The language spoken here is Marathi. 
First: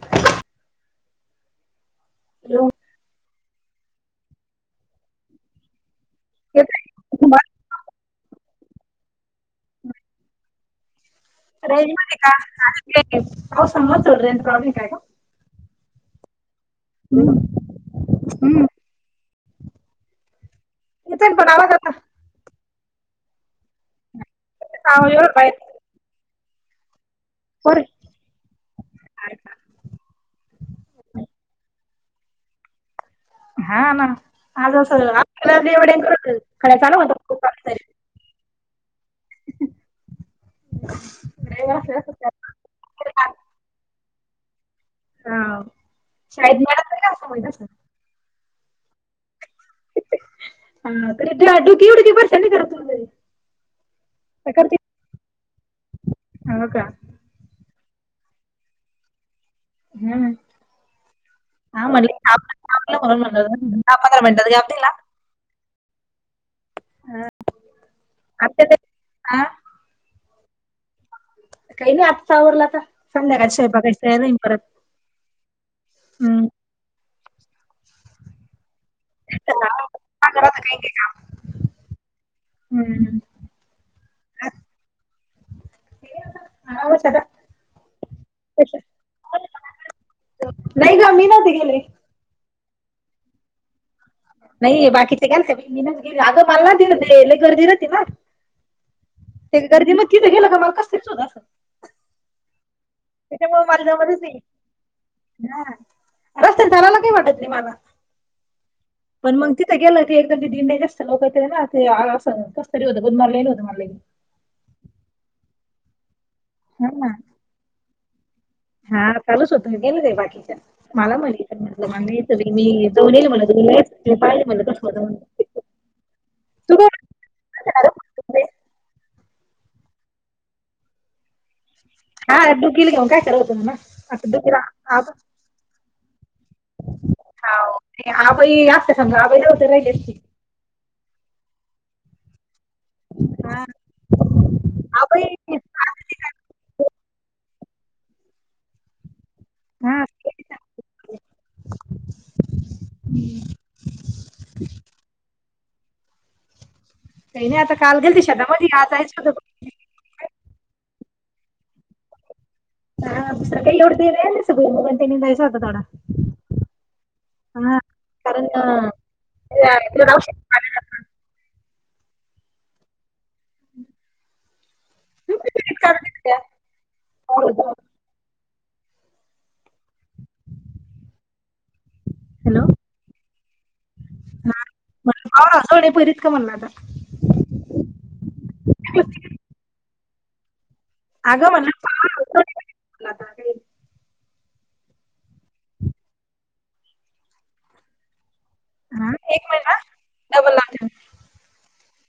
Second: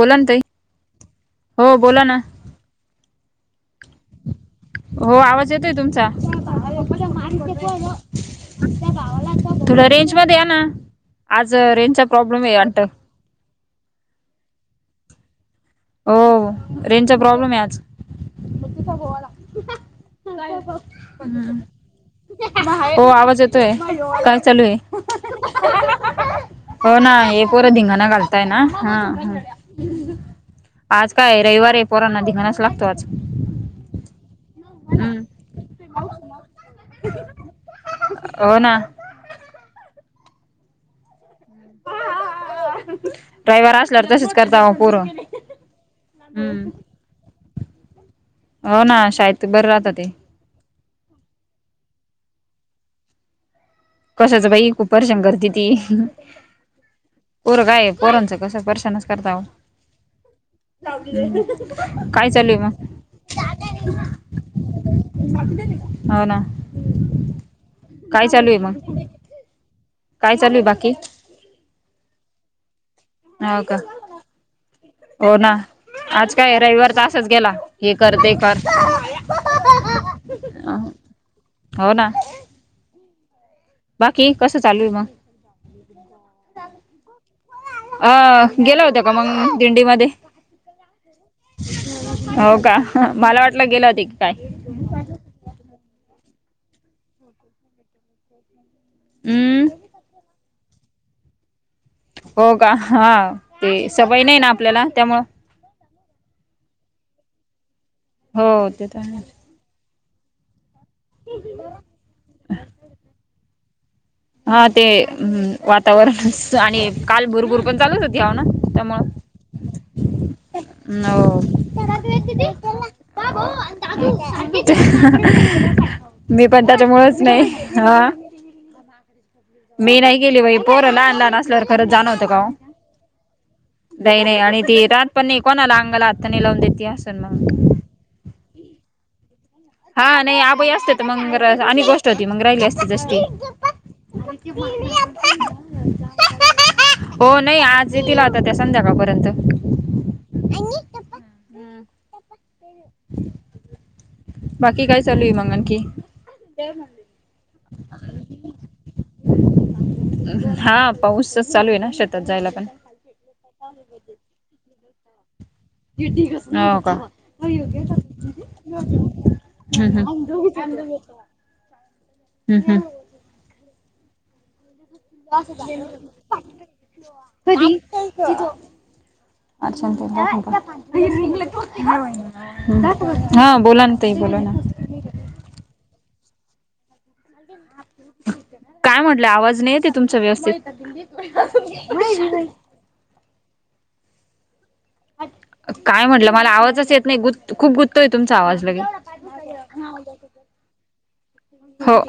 बोला ना ताई. हो बोला ना. हॅलो. हो आवाज येतोय तुमचा? थोड रेंज मध्ये यांना ना आज रेंजचा प्रॉब्लेम आहे वाटत. समजोरेंत प्रॉ्लेम काय का. हो रेंजचा प्रॉब्लेम हम्म. आहे आज. येतोय पण आवाज आता हो आवाज येतोय काय? चालू आहे आवाज एवढं बाहेर हो ना हे पोरं पोरी धिंगाणा घालताय ना हा. काय आज काय रविवार आहे पोरांना िघाणस लागतो आज. हा ना आज असव हम्म - हो ना. पु [inaudible] रविवार असल्यावर तसेच करता पोर. हा [inaudible] हो ना शाळेत बर राहत ते. [inaudible] कशाचं काय बाई करते? कूपर्शं [inaudible] ती किती. हो का पोरगा आहे पोरांचं तास आहे परर्शानच करतव परर्शानच करता. हम्म. हा म्हण काय चालू आहे मग म्हणण म्हणात का आपल्याला. [inaudible] हो ना. हा. काय चालू आहे मग. आ काय चालूय आहे बाकी. काही नाही आता आवरलं संध्याकाळ हो का स्वयंपाक तयारी राहील परत. हो ना आज हम्म. काय रविवार असाच गेला हे कर ते कर माझं राहतं काही अ काही काम. हो ना. हम्म. बाकी कसं चालूय मग? आरामच आता. वा [inaudible] अ गेला होत्या का मग दिंडी मध्ये. नाही ग मी नव्हते गेले. हो का मला वाटलं गेला होता की काय. नाही बाकीचचे गेलेले अगं मल [inaudible] गर्दी राहते ना. ते हम्म गांधी मध्ये गेले की मला कस तरी होत. हो का हा ते सवय नाही ना आपल्याला त्यामुळ. ह रस्त्यातून चालायला काही वाटत नाही मला. हो ते तर आहे. पण मग गेलं क एकदम ते दिंडे्या जास्त लोक होते ना ते कसतरी होत गुन मारले होतं मरले. हा ते वातावरण आणि हा काल बुरभूर पण चालूच होती हना. हा चालूच होत गेलं ते बाकीच्या मला हो म्हणे तर म्हटलं मगच मी. जाऊन येईल म्हणलं तुम्ही नाही ते पाहिजे म्हणलं कसं होतं म्हणलं मी पण तू त्या तमुळेळच नाही काय हा. म्हणते? हं [unintelligible] मी नाही गेली बाई, पोरं लहान लहान असल्यावर खरच जाणं काओ, हा डुकीला घेऊन काय करत होतं ना नाही आता नाही, डुकीला आणि ती आप- लहानपणी कोणाला अंगाला हात पण लावून नाही देत. असल हाव. मग. आबाई असतं समजा आबाई ला होत राई हा नाही, आबई असते तर मग आणि गोष्ट होती मग राहिली असती ती. हा कोण ती बोल आबाई [unintelligible] हो नाही, आज येतिल आता त्या संध्याकाळपर्यंत. हं [inaudible] बाकी काय चालूय मग आणखी. काही नाही आता काल गेलते शेता मधी, आज जायचं होतं. हा, पाऊसच चालू आहे ना शेतात जायला पण. हा, दुसर काही ऐवढं ते नाय नुसतं, भुईमुग ते निघायचं होता तेवढा. हो का. कारण हम्म अं, हम्म, ते- ते राहू शकत नाही. हम्म हम्म. कारण ते- ते- कधी? अच्छा. हॅलो [unintelligible] हा बोला ना ताई बोला ना. जोडे बारित का म्हणलं आता. काय म्हटल्या, आवाज नाही येतय तुमचा व्यवस्थित. नाही अगं म्हणलं पाव ग बाई. राजवाडे [unintelligible] परीत म्हणलं आता काय म्हंटलं मला आवाजच येत नाही, गु खूप गुत्तोय तुमचा आवाज लगे, हा एक मिनिट हा डबल लावते हो.